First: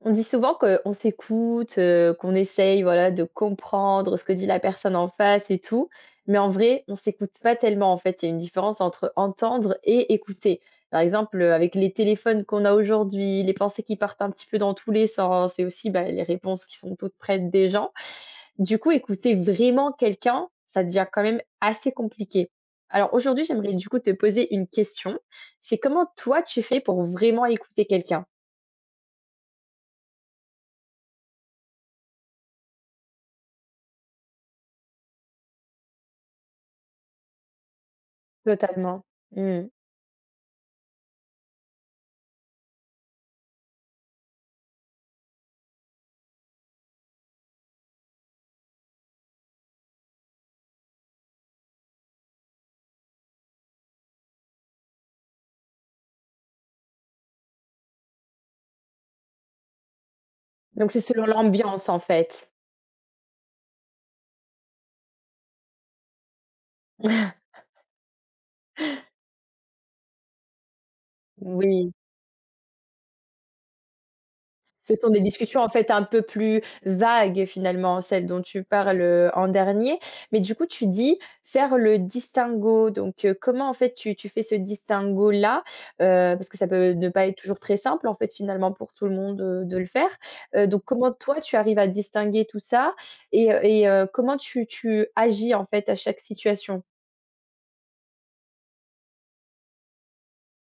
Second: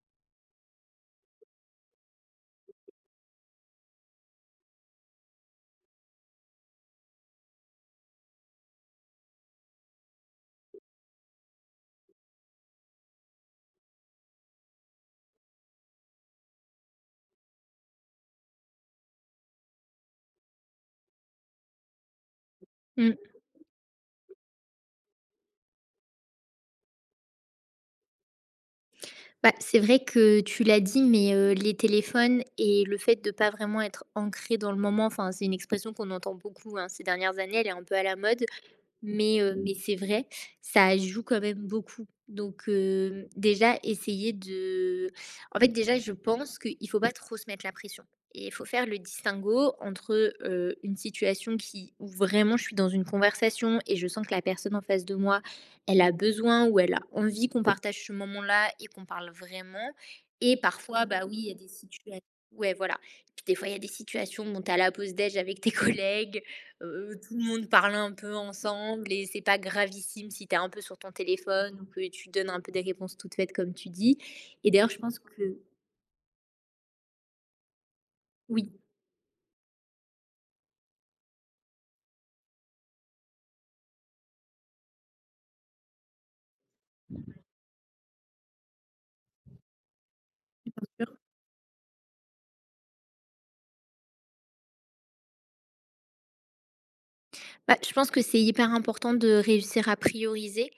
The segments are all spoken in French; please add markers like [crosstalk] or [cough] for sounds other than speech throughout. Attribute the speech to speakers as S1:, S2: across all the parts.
S1: On dit souvent qu'on s'écoute, qu'on essaye, voilà, de comprendre ce que dit la personne en face et tout, mais en vrai, on s'écoute pas tellement, en fait. Il y a une différence entre entendre et écouter. Par exemple, avec les téléphones qu'on a aujourd'hui, les pensées qui partent un petit peu dans tous les sens et aussi, bah, les réponses qui sont toutes prêtes des gens. Du coup, écouter vraiment quelqu'un, ça devient quand même assez compliqué. Alors
S2: Mmh.
S1: aujourd'hui, j'aimerais du coup te poser une question. C'est comment toi tu fais pour vraiment écouter quelqu'un?
S2: Bah, c'est vrai que tu l'as dit, mais les téléphones et le fait de pas vraiment être ancré dans le moment, enfin, c'est une expression qu'on entend beaucoup, hein, ces dernières années, elle est un peu à la mode.
S1: Totalement.
S2: Mais heu,
S1: Mmh.
S2: mais c'est vrai, ça joue quand même beaucoup. Donc déjà essayer de en fait, déjà, je pense qu'il ne faut pas trop se mettre la pression et il faut faire le distinguo entre, une situation qui où vraiment je suis dans une conversation et je sens que la personne en face de moi, elle a besoin ou elle a envie qu'on partage ce moment-là et qu'on parle vraiment. Et
S1: Donc c'est
S2: parfois, bah,
S1: selon
S2: oui, il y a des
S1: l'ambiance, en
S2: situations.
S1: fait.
S2: Ouais, voilà. Puis des fois, il y a des situations, bon, tu as la pause déj avec tes [laughs] collègues. Tout le monde parle un peu ensemble et c'est pas gravissime si tu es un peu sur ton téléphone ou
S1: Oui,
S2: que tu donnes un peu des réponses toutes faites comme tu dis, et d'ailleurs
S1: ce
S2: je
S1: sont
S2: pense
S1: des
S2: que
S1: discussions, en fait, un peu plus vagues, finalement, celles dont tu
S2: oui.
S1: parles, en dernier. Mais du coup, tu dis faire le distinguo. Donc, comment, en fait, tu fais ce distinguo-là? Parce que ça peut ne pas être toujours très simple, en fait, finalement, pour tout le monde, de le faire. Donc comment, toi, tu arrives à distinguer tout ça et comment tu agis, en fait, à chaque situation?
S2: Bah, je pense que c'est hyper important de réussir à prioriser.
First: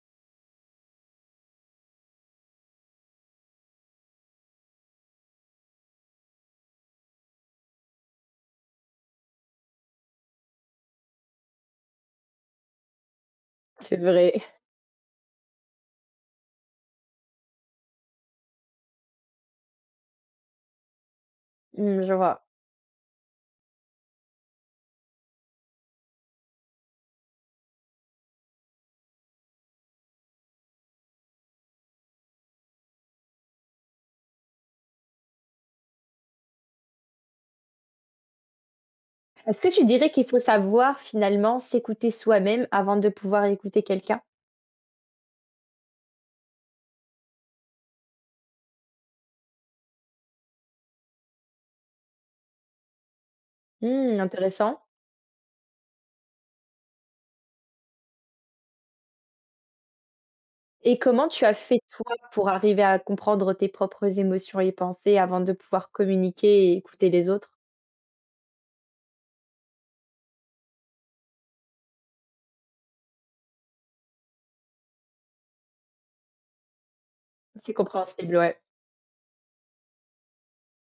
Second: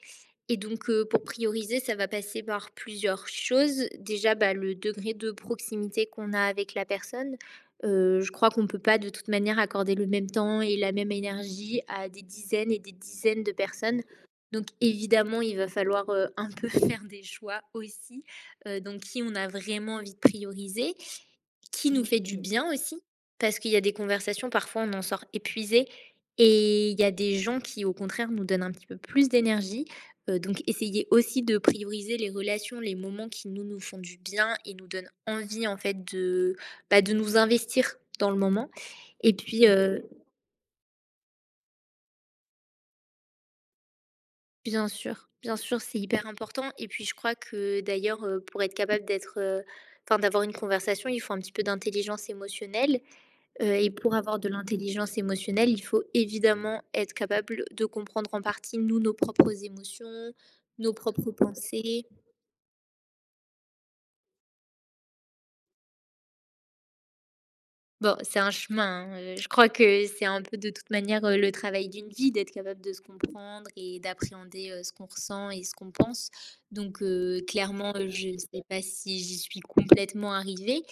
S2: Et donc, pour prioriser, ça va passer par plusieurs choses. Déjà, bah, le degré de proximité qu'on a avec la personne. Je crois qu'on ne peut pas de toute manière accorder le même temps et la même énergie à des dizaines et des dizaines de
S1: C'est
S2: personnes.
S1: vrai.
S2: Donc
S1: [laughs]
S2: évidemment, il va falloir, un peu [laughs] faire des choix aussi, donc qui on a vraiment envie de prioriser. Qui
S1: Mmh,
S2: nous
S1: je
S2: fait du
S1: vois.
S2: bien aussi, parce qu'il y a des conversations, parfois on en sort épuisé et il y a des gens qui au contraire nous donnent un petit peu plus d'énergie. Donc essayez aussi de prioriser les relations, les moments qui nous font du bien et nous donnent envie en fait de, bah, de nous investir dans le moment. Et
S1: Est-ce
S2: puis,
S1: que tu dirais qu'il faut savoir finalement s'écouter soi-même avant de pouvoir écouter quelqu'un?
S2: bien sûr, c'est hyper important. Et puis je crois que d'ailleurs, pour être capable d'être, enfin d'avoir une conversation, il faut un petit peu d'intelligence émotionnelle. Et pour
S1: Mmh,
S2: avoir de
S1: intéressant.
S2: l'intelligence émotionnelle, il faut évidemment être capable de comprendre en partie, nous, nos propres émotions, nos
S1: Et comment
S2: propres
S1: tu as fait
S2: pensées.
S1: toi pour arriver à comprendre tes propres émotions et pensées avant de pouvoir communiquer et écouter les autres?
S2: Bon, c'est un chemin, hein, je crois que c'est un peu de toute manière, le travail d'une vie d'être capable de se comprendre et d'appréhender, ce qu'on ressent et ce qu'on pense. Donc
S1: C'est
S2: clairement, je
S1: compréhensible,
S2: ne
S1: ouais,
S2: sais pas si j'y suis complètement arrivée,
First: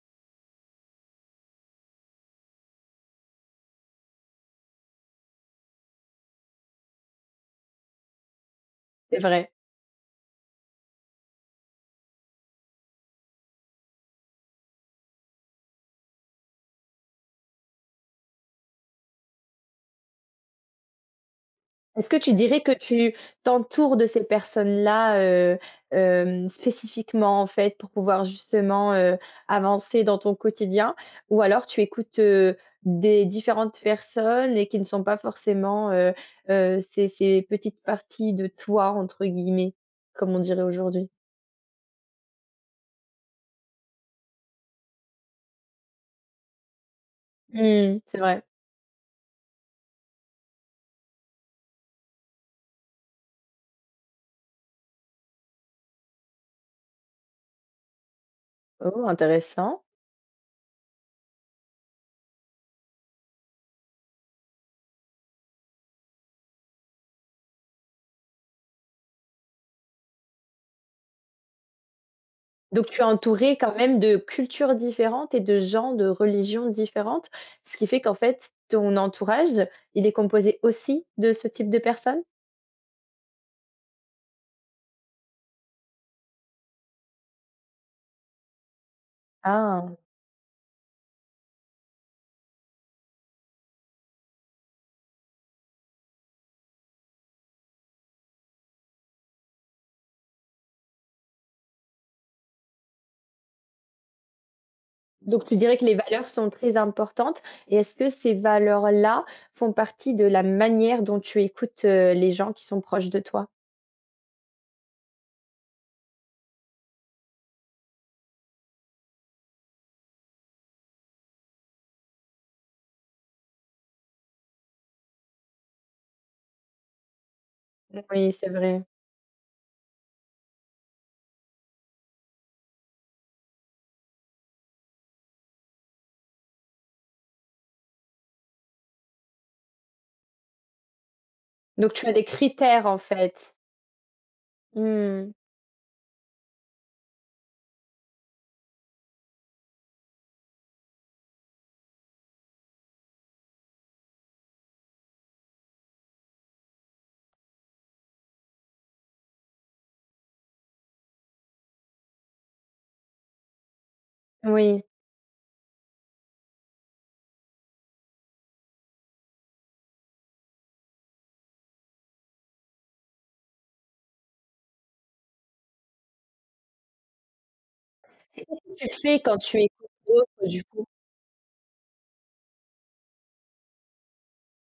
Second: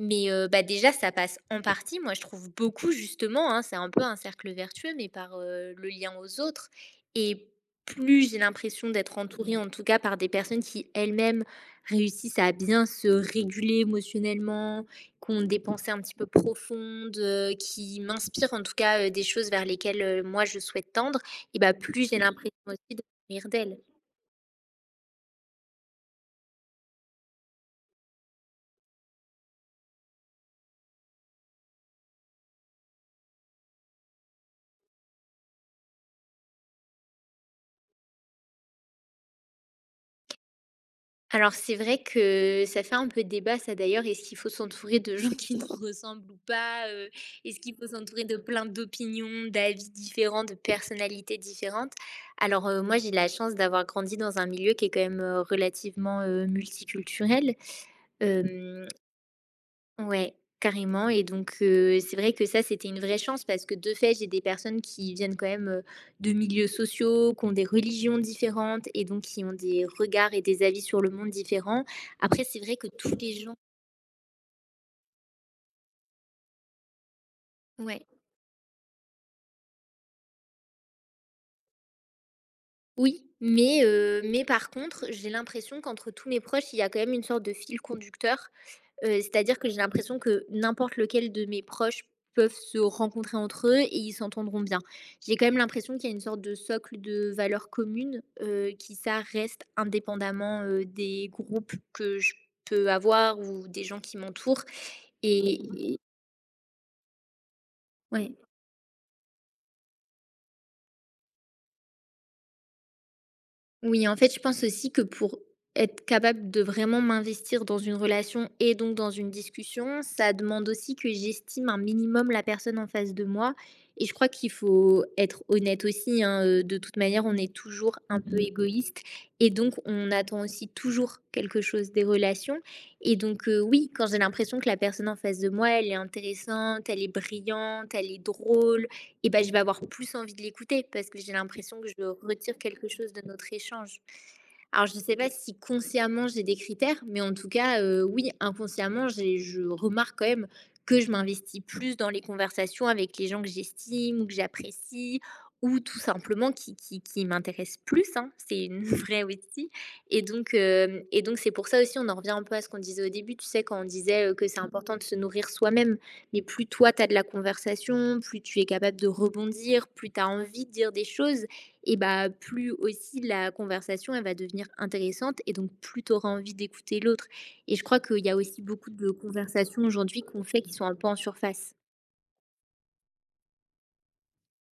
S2: mais bah, déjà ça passe en partie, moi je trouve beaucoup justement, hein, c'est un peu un cercle vertueux, mais par, le lien aux autres. Et plus j'ai l'impression
S1: c'est
S2: d'être
S1: vrai.
S2: entourée en tout cas par des personnes qui elles-mêmes réussissent à bien se réguler émotionnellement, qui ont des pensées un petit peu profondes, qui m'inspirent en tout cas, des choses vers lesquelles, moi je souhaite tendre. Et bah,
S1: Est-ce
S2: plus
S1: que
S2: j'ai
S1: tu
S2: l'impression
S1: dirais que
S2: aussi de
S1: tu
S2: m'ouvrir d'elles.
S1: t'entoures de ces personnes-là, spécifiquement, en fait, pour pouvoir justement, avancer dans ton quotidien? Ou alors tu écoutes, des différentes personnes et qui ne sont pas forcément, ces petites parties de «toi» entre guillemets, comme on dirait aujourd'hui?
S2: Alors c'est vrai que ça fait un peu débat ça d'ailleurs, est-ce qu'il faut s'entourer de gens qui nous ressemblent ou pas? Est-ce qu'il faut
S1: Mmh, c'est
S2: s'entourer de
S1: vrai.
S2: plein d'opinions, d'avis différents, de personnalités différentes? Alors, moi j'ai la chance d'avoir grandi dans un milieu qui est quand même, relativement, multiculturel. Hem
S1: Oh, intéressant.
S2: Ouais, carrément. Et donc c'est vrai que ça, c'était une vraie chance parce que de fait, j'ai des personnes qui viennent quand même, de milieux sociaux, qui ont des religions différentes et donc qui ont des regards et des avis sur le monde différents. Après, c'est vrai
S1: Donc
S2: que
S1: tu es
S2: tous les
S1: entouré
S2: gens,
S1: quand même de cultures différentes et de gens de religions différentes, ce qui fait
S2: ouais.
S1: qu'en fait, ton entourage, il est composé aussi de ce type de personnes?
S2: Oui, mais mais par contre, j'ai l'impression qu'entre tous mes proches, il y a quand même une sorte de fil conducteur. C'est-à-dire que j'ai
S1: Ah,
S2: l'impression que n'importe lequel de mes proches peuvent se rencontrer entre eux et ils s'entendront bien. J'ai quand même l'impression qu'il y a une sorte de socle de valeurs communes, qui ça reste indépendamment, des groupes que je peux avoir ou des gens qui m'entourent,
S1: donc tu
S2: et
S1: dirais que les
S2: et
S1: valeurs sont très importantes et est-ce que ces
S2: ouais.
S1: valeurs-là font partie de la manière dont tu écoutes, les gens qui sont proches de toi?
S2: Oui, en fait, je pense aussi que pour être capable de vraiment m'investir dans une relation et donc dans une discussion, ça demande aussi que j'estime un minimum la personne en face de moi. Et je crois qu'il faut être honnête aussi, hein, de toute manière, on est toujours un
S1: Oui,
S2: peu
S1: c'est vrai.
S2: égoïste et donc on attend aussi toujours quelque chose des relations. Et donc oui, quand j'ai l'impression que la personne en face de moi, elle est intéressante, elle est brillante, elle est drôle, et ben je vais avoir plus envie de l'écouter parce que j'ai l'impression que
S1: Donc
S2: je
S1: tu as des
S2: retire
S1: critères
S2: quelque
S1: en
S2: chose de notre
S1: fait?
S2: échange. Alors, je ne sais pas
S1: Mmh,
S2: si consciemment j'ai des critères, mais en tout cas, oui, inconsciemment, j'ai je remarque quand même que je m'investis plus dans les conversations avec les gens que j'estime ou que j'apprécie ou tout simplement qui m'intéressent plus, hein. C'est une [laughs] vraie aussi, et donc c'est pour ça aussi, on en revient un peu à ce qu'on disait au début, tu sais, quand on disait, que c'est
S1: oui.
S2: important de se nourrir soi-même. Mais plus toi, tu as de la conversation, plus tu es capable de rebondir, plus tu as envie de dire des choses. Et bah, plus aussi la conversation, elle va devenir intéressante et donc plus tu auras envie d'écouter l'autre. Et je crois qu'il y a
S1: Et qu'est-ce
S2: aussi beaucoup
S1: que tu
S2: de
S1: fais quand tu
S2: conversations
S1: écoutes
S2: aujourd'hui qu'on
S1: d'autres
S2: fait
S1: du
S2: qui sont
S1: coup?
S2: un peu en surface.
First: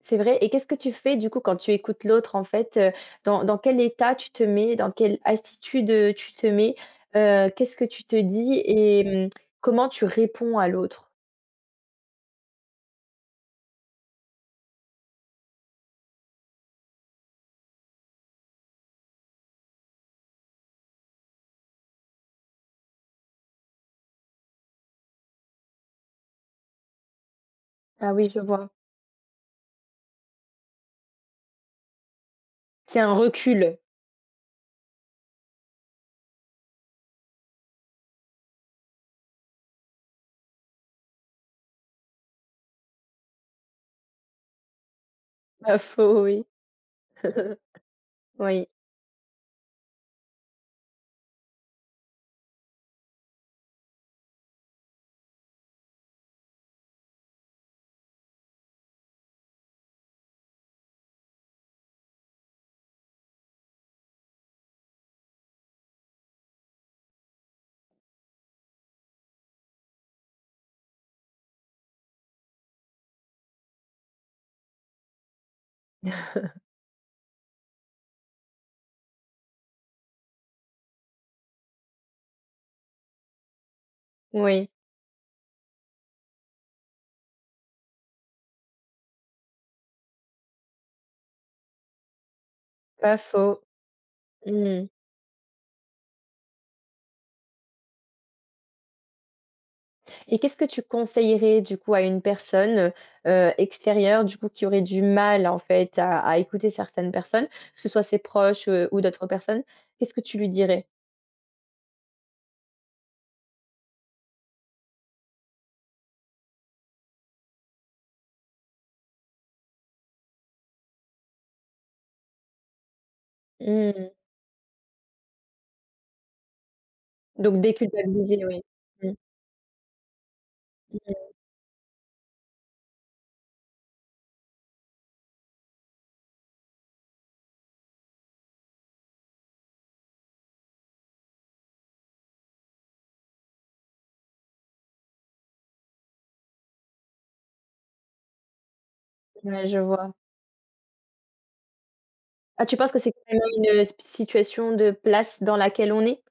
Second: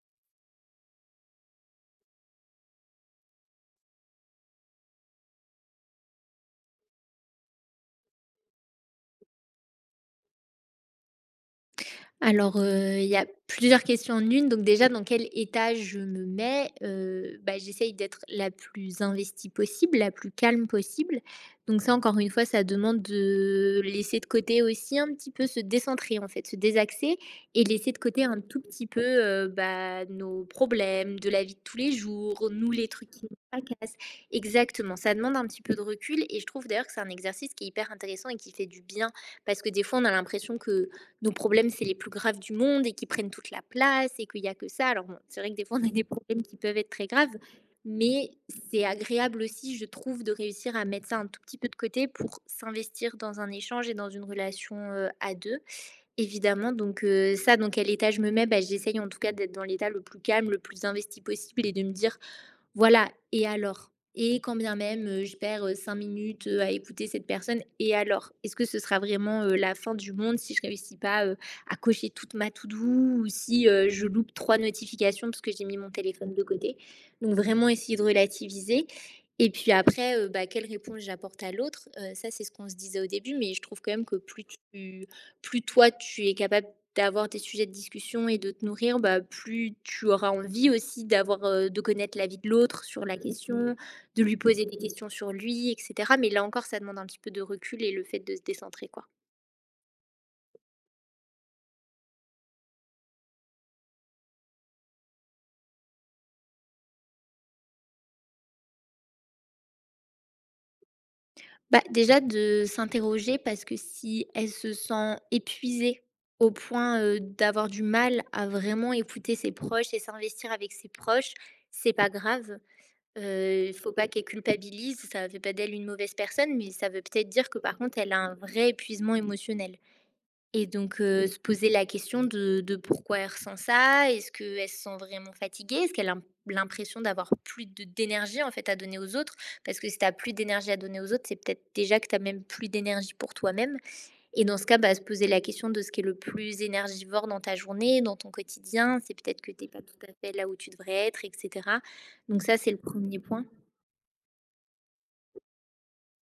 S1: C'est vrai et qu'est-ce que tu fais du coup quand tu écoutes l'autre en fait, dans quel état tu te mets? Dans quelle attitude, tu te mets? Qu'est-ce que tu te dis et mmh, comment tu réponds à l'autre?
S2: Alors, il y a plusieurs questions en une. Donc déjà, dans quel état je me mets? Bah, j'essaye d'être la plus investie possible, la plus calme possible. Donc ça, encore une fois, ça demande de laisser de côté aussi un petit peu, se décentrer, en fait, se désaxer et laisser de
S1: Ah
S2: côté
S1: oui, je
S2: un tout
S1: vois.
S2: petit peu, bah, nos problèmes de la vie de tous les jours, nous, les
S1: C'est
S2: trucs
S1: un
S2: qui nous
S1: recul.
S2: tracassent. Exactement, ça demande un petit peu de recul et je trouve d'ailleurs que c'est un exercice qui est hyper intéressant et qui fait du bien. Parce que des fois, on a l'impression que nos problèmes, c'est les plus graves du monde et qui prennent toute la place et qu'il n'y a que ça. Alors, bon, c'est vrai que des
S1: Pas
S2: fois, on a des
S1: faux,
S2: problèmes
S1: oui.
S2: qui peuvent être très graves,
S1: [laughs]
S2: mais
S1: Oui.
S2: c'est agréable aussi, je trouve, de réussir à mettre ça un tout petit peu de côté pour s'investir dans un échange et dans une relation à deux, évidemment. Donc, ça, dans quel état je me mets? Bah, j'essaye en tout cas d'être dans l'état le plus calme, le plus investi possible et de me dire voilà, et alors? Et quand bien même, je perds, 5 minutes, à écouter cette personne, et alors? Est-ce que ce sera vraiment, la fin du monde si je réussis pas, à cocher toute ma to-do ou si, je loupe 3 notifications parce que j'ai mis mon téléphone de côté? Donc vraiment essayer de relativiser. Et puis après, bah, quelle réponse j'apporte à l'autre? Ça, c'est ce qu'on se disait au début, mais je trouve quand même que
S1: Oui,
S2: plus toi, tu es capable d'avoir des sujets de discussion et de te nourrir, bah, plus tu auras envie aussi d'avoir, de connaître l'avis de l'autre sur la
S1: pas faux.
S2: question, de lui poser des
S1: Mmh,
S2: questions sur lui et cetera. Mais là encore, ça demande un petit peu de recul et le fait de se décentrer, quoi.
S1: et qu'est-ce que tu conseillerais du coup à une personne, extérieure du coup qui aurait du mal en fait à écouter certaines personnes, que ce soit ses proches, ou d'autres personnes? Qu'est-ce que tu lui dirais?
S2: Bah, déjà de s'interroger parce que si elle se sent épuisée au point, d'avoir du mal à vraiment écouter ses proches et s'investir avec ses proches, c'est pas grave. Il faut pas
S1: Mmh.
S2: qu'elle culpabilise, ça fait pas d'elle une mauvaise personne, mais ça veut peut-être dire que
S1: Donc
S2: par contre elle a un
S1: déculpabiliser, oui.
S2: vrai
S1: Mmh.
S2: épuisement émotionnel. Et donc
S1: Mmh.
S2: se poser la question de pourquoi elle ressent ça. Est-ce qu'elle se sent vraiment fatiguée? Est-ce qu'elle a l'impression d'avoir plus de d'énergie en fait à donner aux autres? Parce que si tu plus d'énergie à donner aux autres, c'est peut-être déjà que tu même plus d'énergie pour toi-même et dans ce cas, bah, se poser la question de ce qui est le plus énergivore dans ta journée, dans ton quotidien. C'est peut-être que
S1: Ouais,
S2: tu
S1: je
S2: pas tout à
S1: vois.
S2: fait là où tu devrais être et cetera. Donc ça,
S1: Ah,
S2: c'est
S1: tu
S2: le
S1: penses que c'est
S2: premier
S1: carrément
S2: point.
S1: une, situation de place dans laquelle on est?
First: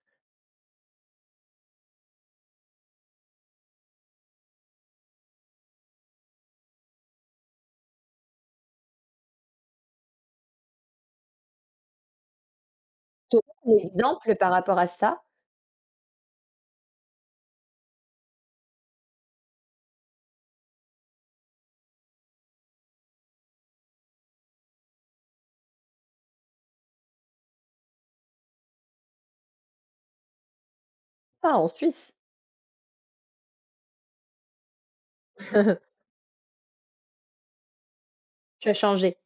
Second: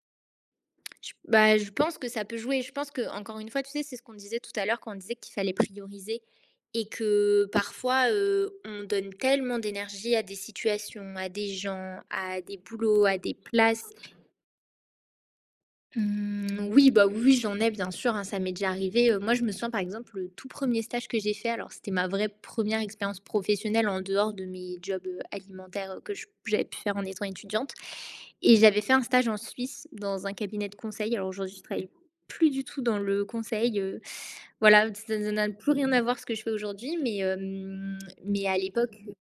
S2: Je bah, je pense que ça peut jouer. Je pense que encore une fois, tu sais, c'est ce qu'on disait tout à l'heure quand on disait qu'il fallait prioriser et que parfois, on donne tellement d'énergie à des situations, à des gens, à des boulots, à des
S1: Tu un
S2: places.
S1: exemple par rapport à ça?
S2: Oui, j'en ai bien sûr, hein, ça m'est déjà arrivé, moi, je me souviens, par exemple, le tout premier stage que j'ai fait. Alors c'était ma vraie première expérience professionnelle en dehors de mes jobs, alimentaires, que je j'avais pu faire en étant étudiante. Et j'avais fait un stage en Suisse dans un cabinet de conseil. Alors aujourd'hui,
S1: Ah,
S2: je
S1: en
S2: travaille
S1: Suisse?
S2: plus du tout dans le conseil, voilà, ça n'a plus rien à
S1: [laughs]
S2: voir ce que je fais aujourd'hui, mais mais à
S1: Tu as
S2: l'époque,
S1: changé.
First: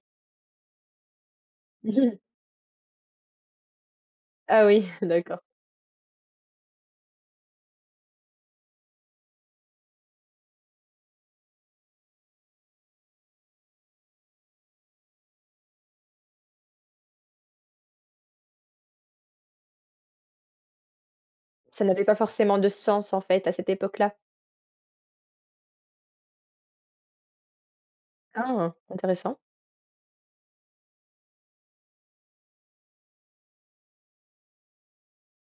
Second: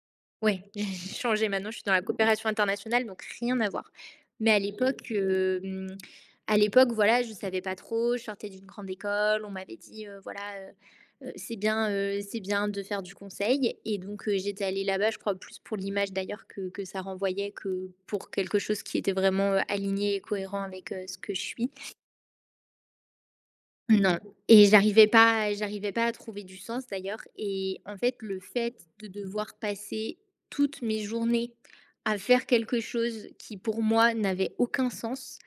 S2: oui, [laughs] j'ai changé. Maintenant, je suis dans la
S1: [laughs]
S2: coopération internationale, donc rien à voir. Mais à
S1: Ah oui, [laughs]
S2: l'époque,
S1: d'accord.
S2: à l'époque, voilà, je savais pas trop, je sortais d'une grande école, on m'avait dit, voilà, c'est bien de faire du conseil, et donc j'étais allée là-bas, je crois plus pour l'image d'ailleurs que ça renvoyait que pour quelque chose qui était vraiment, aligné et cohérent avec, ce que je suis.
S1: Ça n'avait pas forcément de sens, en fait, à cette époque-là.
S2: Non, et j'arrivais pas à trouver du sens d'ailleurs, et en fait, le
S1: Ah,
S2: fait de
S1: intéressant.
S2: devoir passer toutes mes journées à faire quelque chose qui, pour moi, n'avait aucun sens,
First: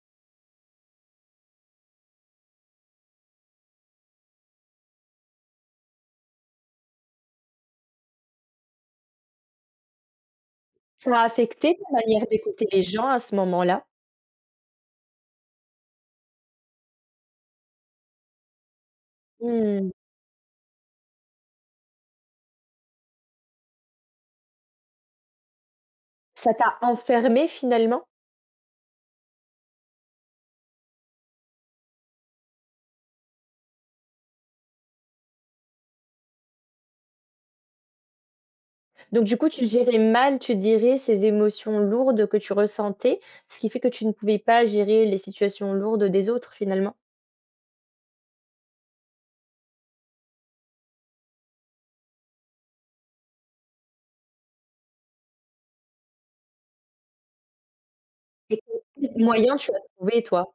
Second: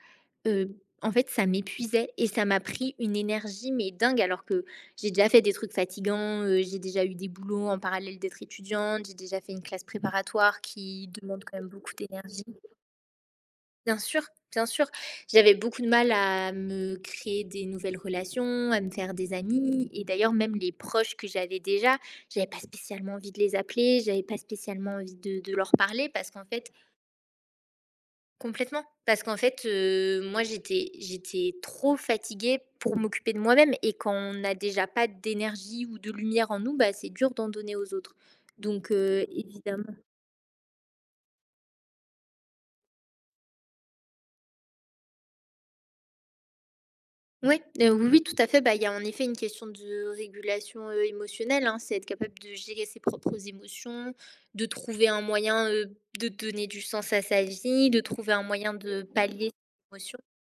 S2: heu, en fait, ça m'épuisait et ça m'a pris une énergie mais dingue, alors que j'ai déjà fait des trucs fatigants, j'ai déjà eu des boulots en parallèle d'être étudiante, j'ai déjà fait une classe préparatoire qui
S1: Ça a
S2: demande quand même
S1: affecté ta
S2: beaucoup
S1: manière
S2: d'énergie.
S1: d'écouter les gens à ce moment-là?
S2: Bien sûr, bien sûr. J'avais beaucoup de mal à me créer des nouvelles relations, à me faire des
S1: Mmh.
S2: amis, et d'ailleurs même les proches que j'avais déjà, j'avais pas spécialement envie de les appeler, j'avais pas spécialement envie de leur parler, parce qu'en
S1: Ça
S2: fait
S1: t'a enfermé finalement?
S2: complètement, parce qu'en fait, moi j'étais trop fatiguée pour m'occuper de moi-même, et quand on n'a déjà pas d'énergie ou de lumière en nous, bah, c'est dur d'en donner aux autres, donc
S1: Donc du coup, tu
S2: évidemment.
S1: gérais mal, tu dirais, ces émotions lourdes que tu ressentais, ce qui fait que tu ne pouvais pas gérer les situations lourdes des autres finalement?
S2: Ouais, oui, oui, tout à fait. Bah, il y a en effet une question de régulation, émotionnelle, hein. C'est être capable de gérer ses propres émotions, de trouver un moyen, de donner du sens à sa vie, de trouver un
S1: Et
S2: moyen de
S1: quels
S2: pallier ses
S1: moyens tu as
S2: émotions.
S1: trouvé toi,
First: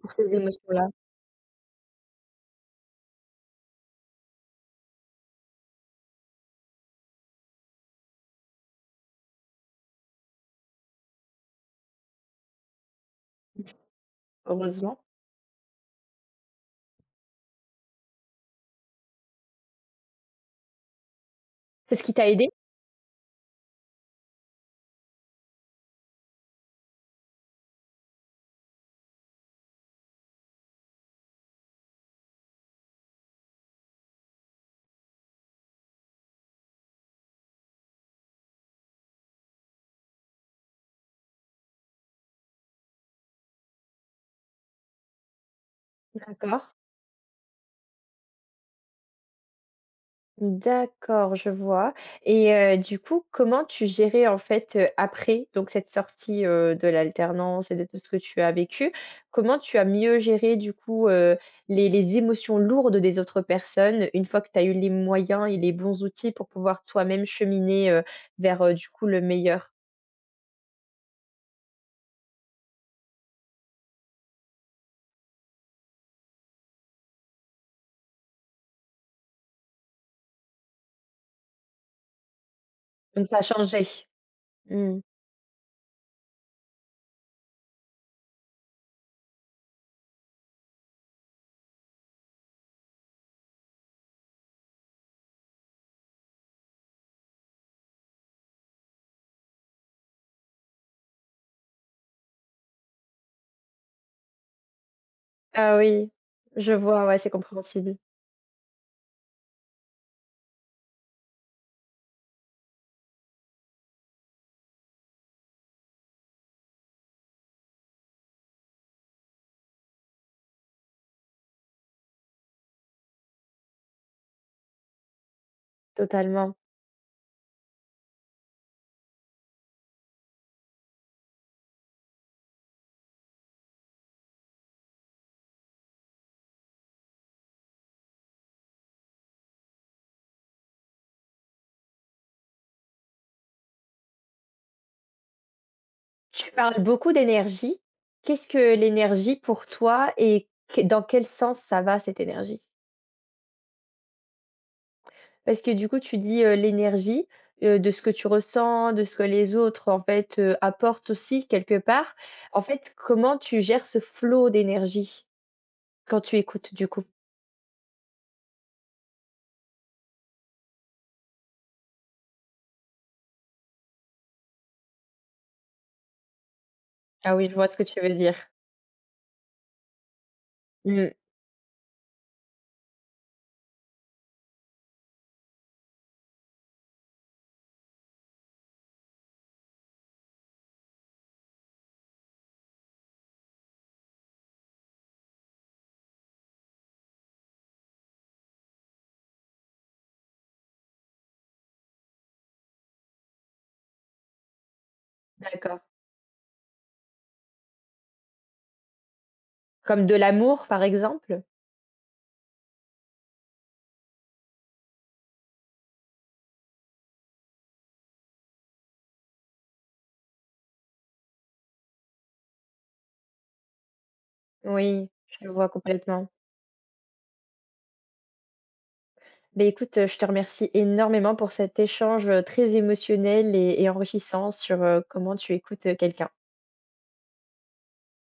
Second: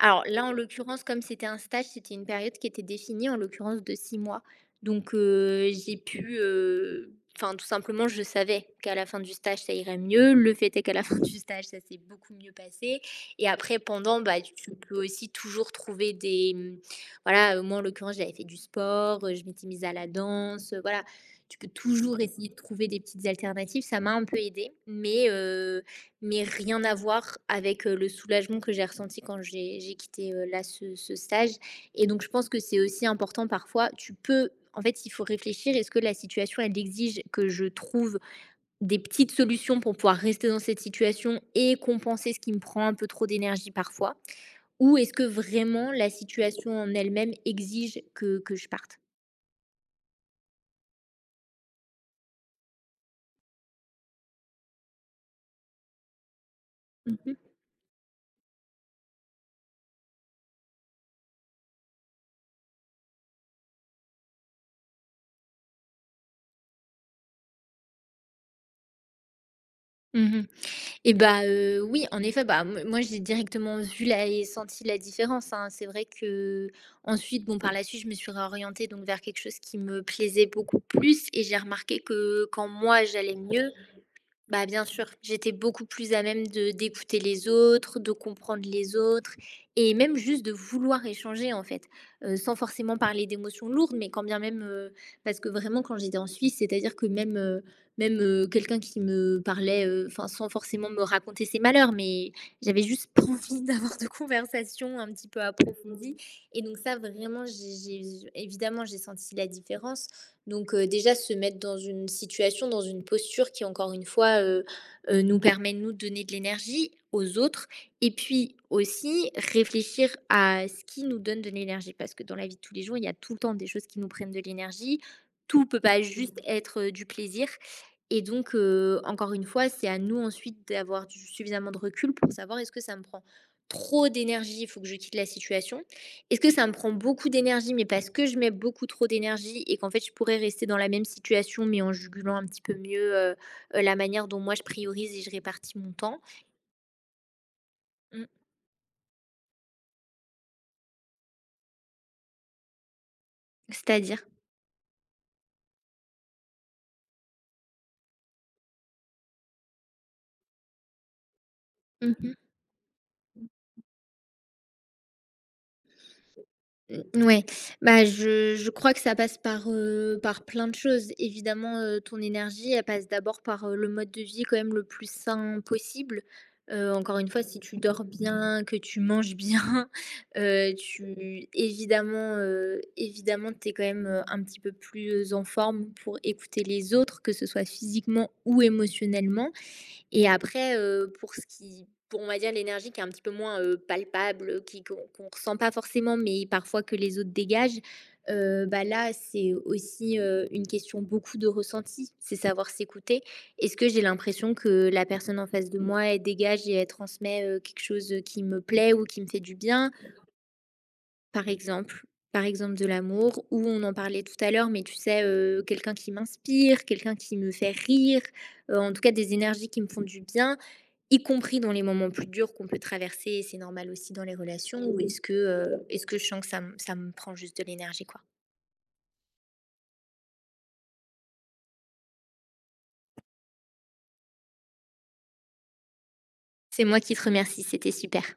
S1: pour ces
S2: là, en
S1: émotions-là?
S2: l'occurrence, comme c'était un stage, c'était une période qui était définie, en l'occurrence de 6 mois. Donc, j'ai pu, enfin, tout simplement, je savais qu'à la fin du stage, ça irait mieux. Le fait est qu'à la [laughs] fin du stage, ça s'est beaucoup mieux passé, et après pendant, bah, tu
S1: Heureusement.
S2: peux aussi toujours trouver des, voilà, moi, en l'occurrence, j'avais fait du sport, je m'étais mise à la danse, voilà. Tu peux
S1: C'est ce qui
S2: toujours
S1: t'a aidé?
S2: essayer de trouver des petites alternatives. Ça m'a un peu aidée, mais rien à voir avec, le soulagement que j'ai ressenti quand j'ai quitté, là, ce stage. Et donc je pense que c'est aussi important parfois, tu peux en fait, il faut réfléchir, est-ce que la situation, elle exige que je trouve des petites solutions pour pouvoir rester dans cette situation et compenser ce qui me prend un peu trop d'énergie parfois? Ou est-ce que vraiment la situation
S1: D'accord.
S2: en elle-même exige que je parte?
S1: D'accord, je vois et du coup, comment tu gérais, en fait, après donc cette sortie, de
S2: Mmh mh.
S1: l'alternance et de tout ce que tu as vécu? Comment tu as mieux géré, du coup, les émotions lourdes des autres personnes, une fois que tu as eu les moyens et les bons outils pour pouvoir toi-même cheminer, vers, du coup, le meilleur?
S2: Mmh. Et bah, oui, en effet, bah, m moi, j'ai directement vu la et senti la différence, hein. C'est vrai que ensuite bon, par la suite, je me suis réorientée donc vers quelque chose qui me plaisait beaucoup plus, et j'ai remarqué que quand moi,
S1: Donc
S2: j'allais
S1: ça a
S2: mieux,
S1: changé?
S2: bah, bien
S1: Mmh.
S2: sûr, j'étais beaucoup plus à même de d'écouter les autres, de comprendre les autres, et même juste de vouloir échanger en fait, sans forcément parler d'émotions lourdes, mais quand bien même, parce que vraiment quand j'étais en Suisse, c'est-à-dire que même, même, quelqu'un qui me parlait, enfin sans forcément me raconter ses malheurs, mais j'avais juste [laughs] pas envie d'avoir de conversation un petit peu
S1: Ah oui,
S2: approfondie, et
S1: je
S2: donc ça
S1: vois, ouais, c'est
S2: vraiment
S1: compréhensible,
S2: j'ai évidemment j'ai senti la différence. Donc, déjà se mettre dans une situation, dans une posture qui encore une fois, nous permet de nous donner de l'énergie aux autres, et puis aussi réfléchir à ce qui nous donne de l'énergie. Parce que dans la vie de tous les jours, il y a tout le temps des choses qui nous prennent de l'énergie. Tout peut pas juste
S1: totalement.
S2: être, du plaisir, et donc, encore une fois, c'est à nous ensuite d'avoir du suffisamment de recul pour savoir est-ce que ça me prend trop d'énergie, il faut que je quitte la situation, est-ce que ça me prend beaucoup d'énergie, mais parce que je mets beaucoup trop d'énergie et qu'en fait je pourrais rester dans la même situation, mais en jugulant un petit peu mieux, la manière dont moi je priorise et je répartis mon temps?
S1: Tu parles beaucoup d'énergie.
S2: Mmh,
S1: Qu'est-ce que l'énergie pour toi et que- dans quel sens ça va cette énergie?
S2: c'est-à-dire?
S1: Parce que du coup, tu dis l'énergie de ce que tu ressens, de ce que les autres en fait apportent aussi quelque part.
S2: Mmh.
S1: En fait, comment tu gères ce flot d'énergie quand tu écoutes du coup?
S2: Mmh, ouais, bah, je crois que ça passe par, par plein de choses. Évidemment, ton énergie, elle passe d'abord par, le mode de vie quand même le plus sain possible. Encore une
S1: Ah
S2: fois,
S1: oui, je
S2: si
S1: vois ce
S2: tu
S1: que tu
S2: dors
S1: veux dire.
S2: bien, que tu manges bien, [laughs]
S1: Mm,
S2: tu évidemment, évidemment, t'es quand même, un petit peu plus en forme pour écouter les autres, que ce soit physiquement ou émotionnellement. Et après, pour ce qui pour on va dire l'énergie qui est un petit peu moins, palpable, qui qu'on qu'on ressent pas forcément, mais parfois que les autres dégagent, bah, là, c'est aussi, une question beaucoup de ressenti. C'est savoir s'écouter. Est-ce que j'ai l'impression que la personne en face de
S1: d'accord.
S2: moi, elle dégage et elle transmet, quelque chose, qui me plaît ou qui me fait du bien?
S1: Comme de l'amour, par exemple?
S2: Par exemple, par exemple de l'amour où on en parlait tout à l'heure, mais tu sais, quelqu'un qui m'inspire, quelqu'un qui me fait rire, en tout cas des énergies qui me font du bien. Y compris dans les moments plus durs qu'on peut traverser, et c'est normal aussi dans les relations, ou
S1: Oui, je vois
S2: est-ce que je
S1: complètement.
S2: sens que ça me prend juste de l'énergie, quoi?
S1: Ben écoute, je te remercie énormément pour cet échange, très émotionnel et enrichissant sur, comment tu écoutes, quelqu'un.
S2: C'est moi qui te remercie, c'était super.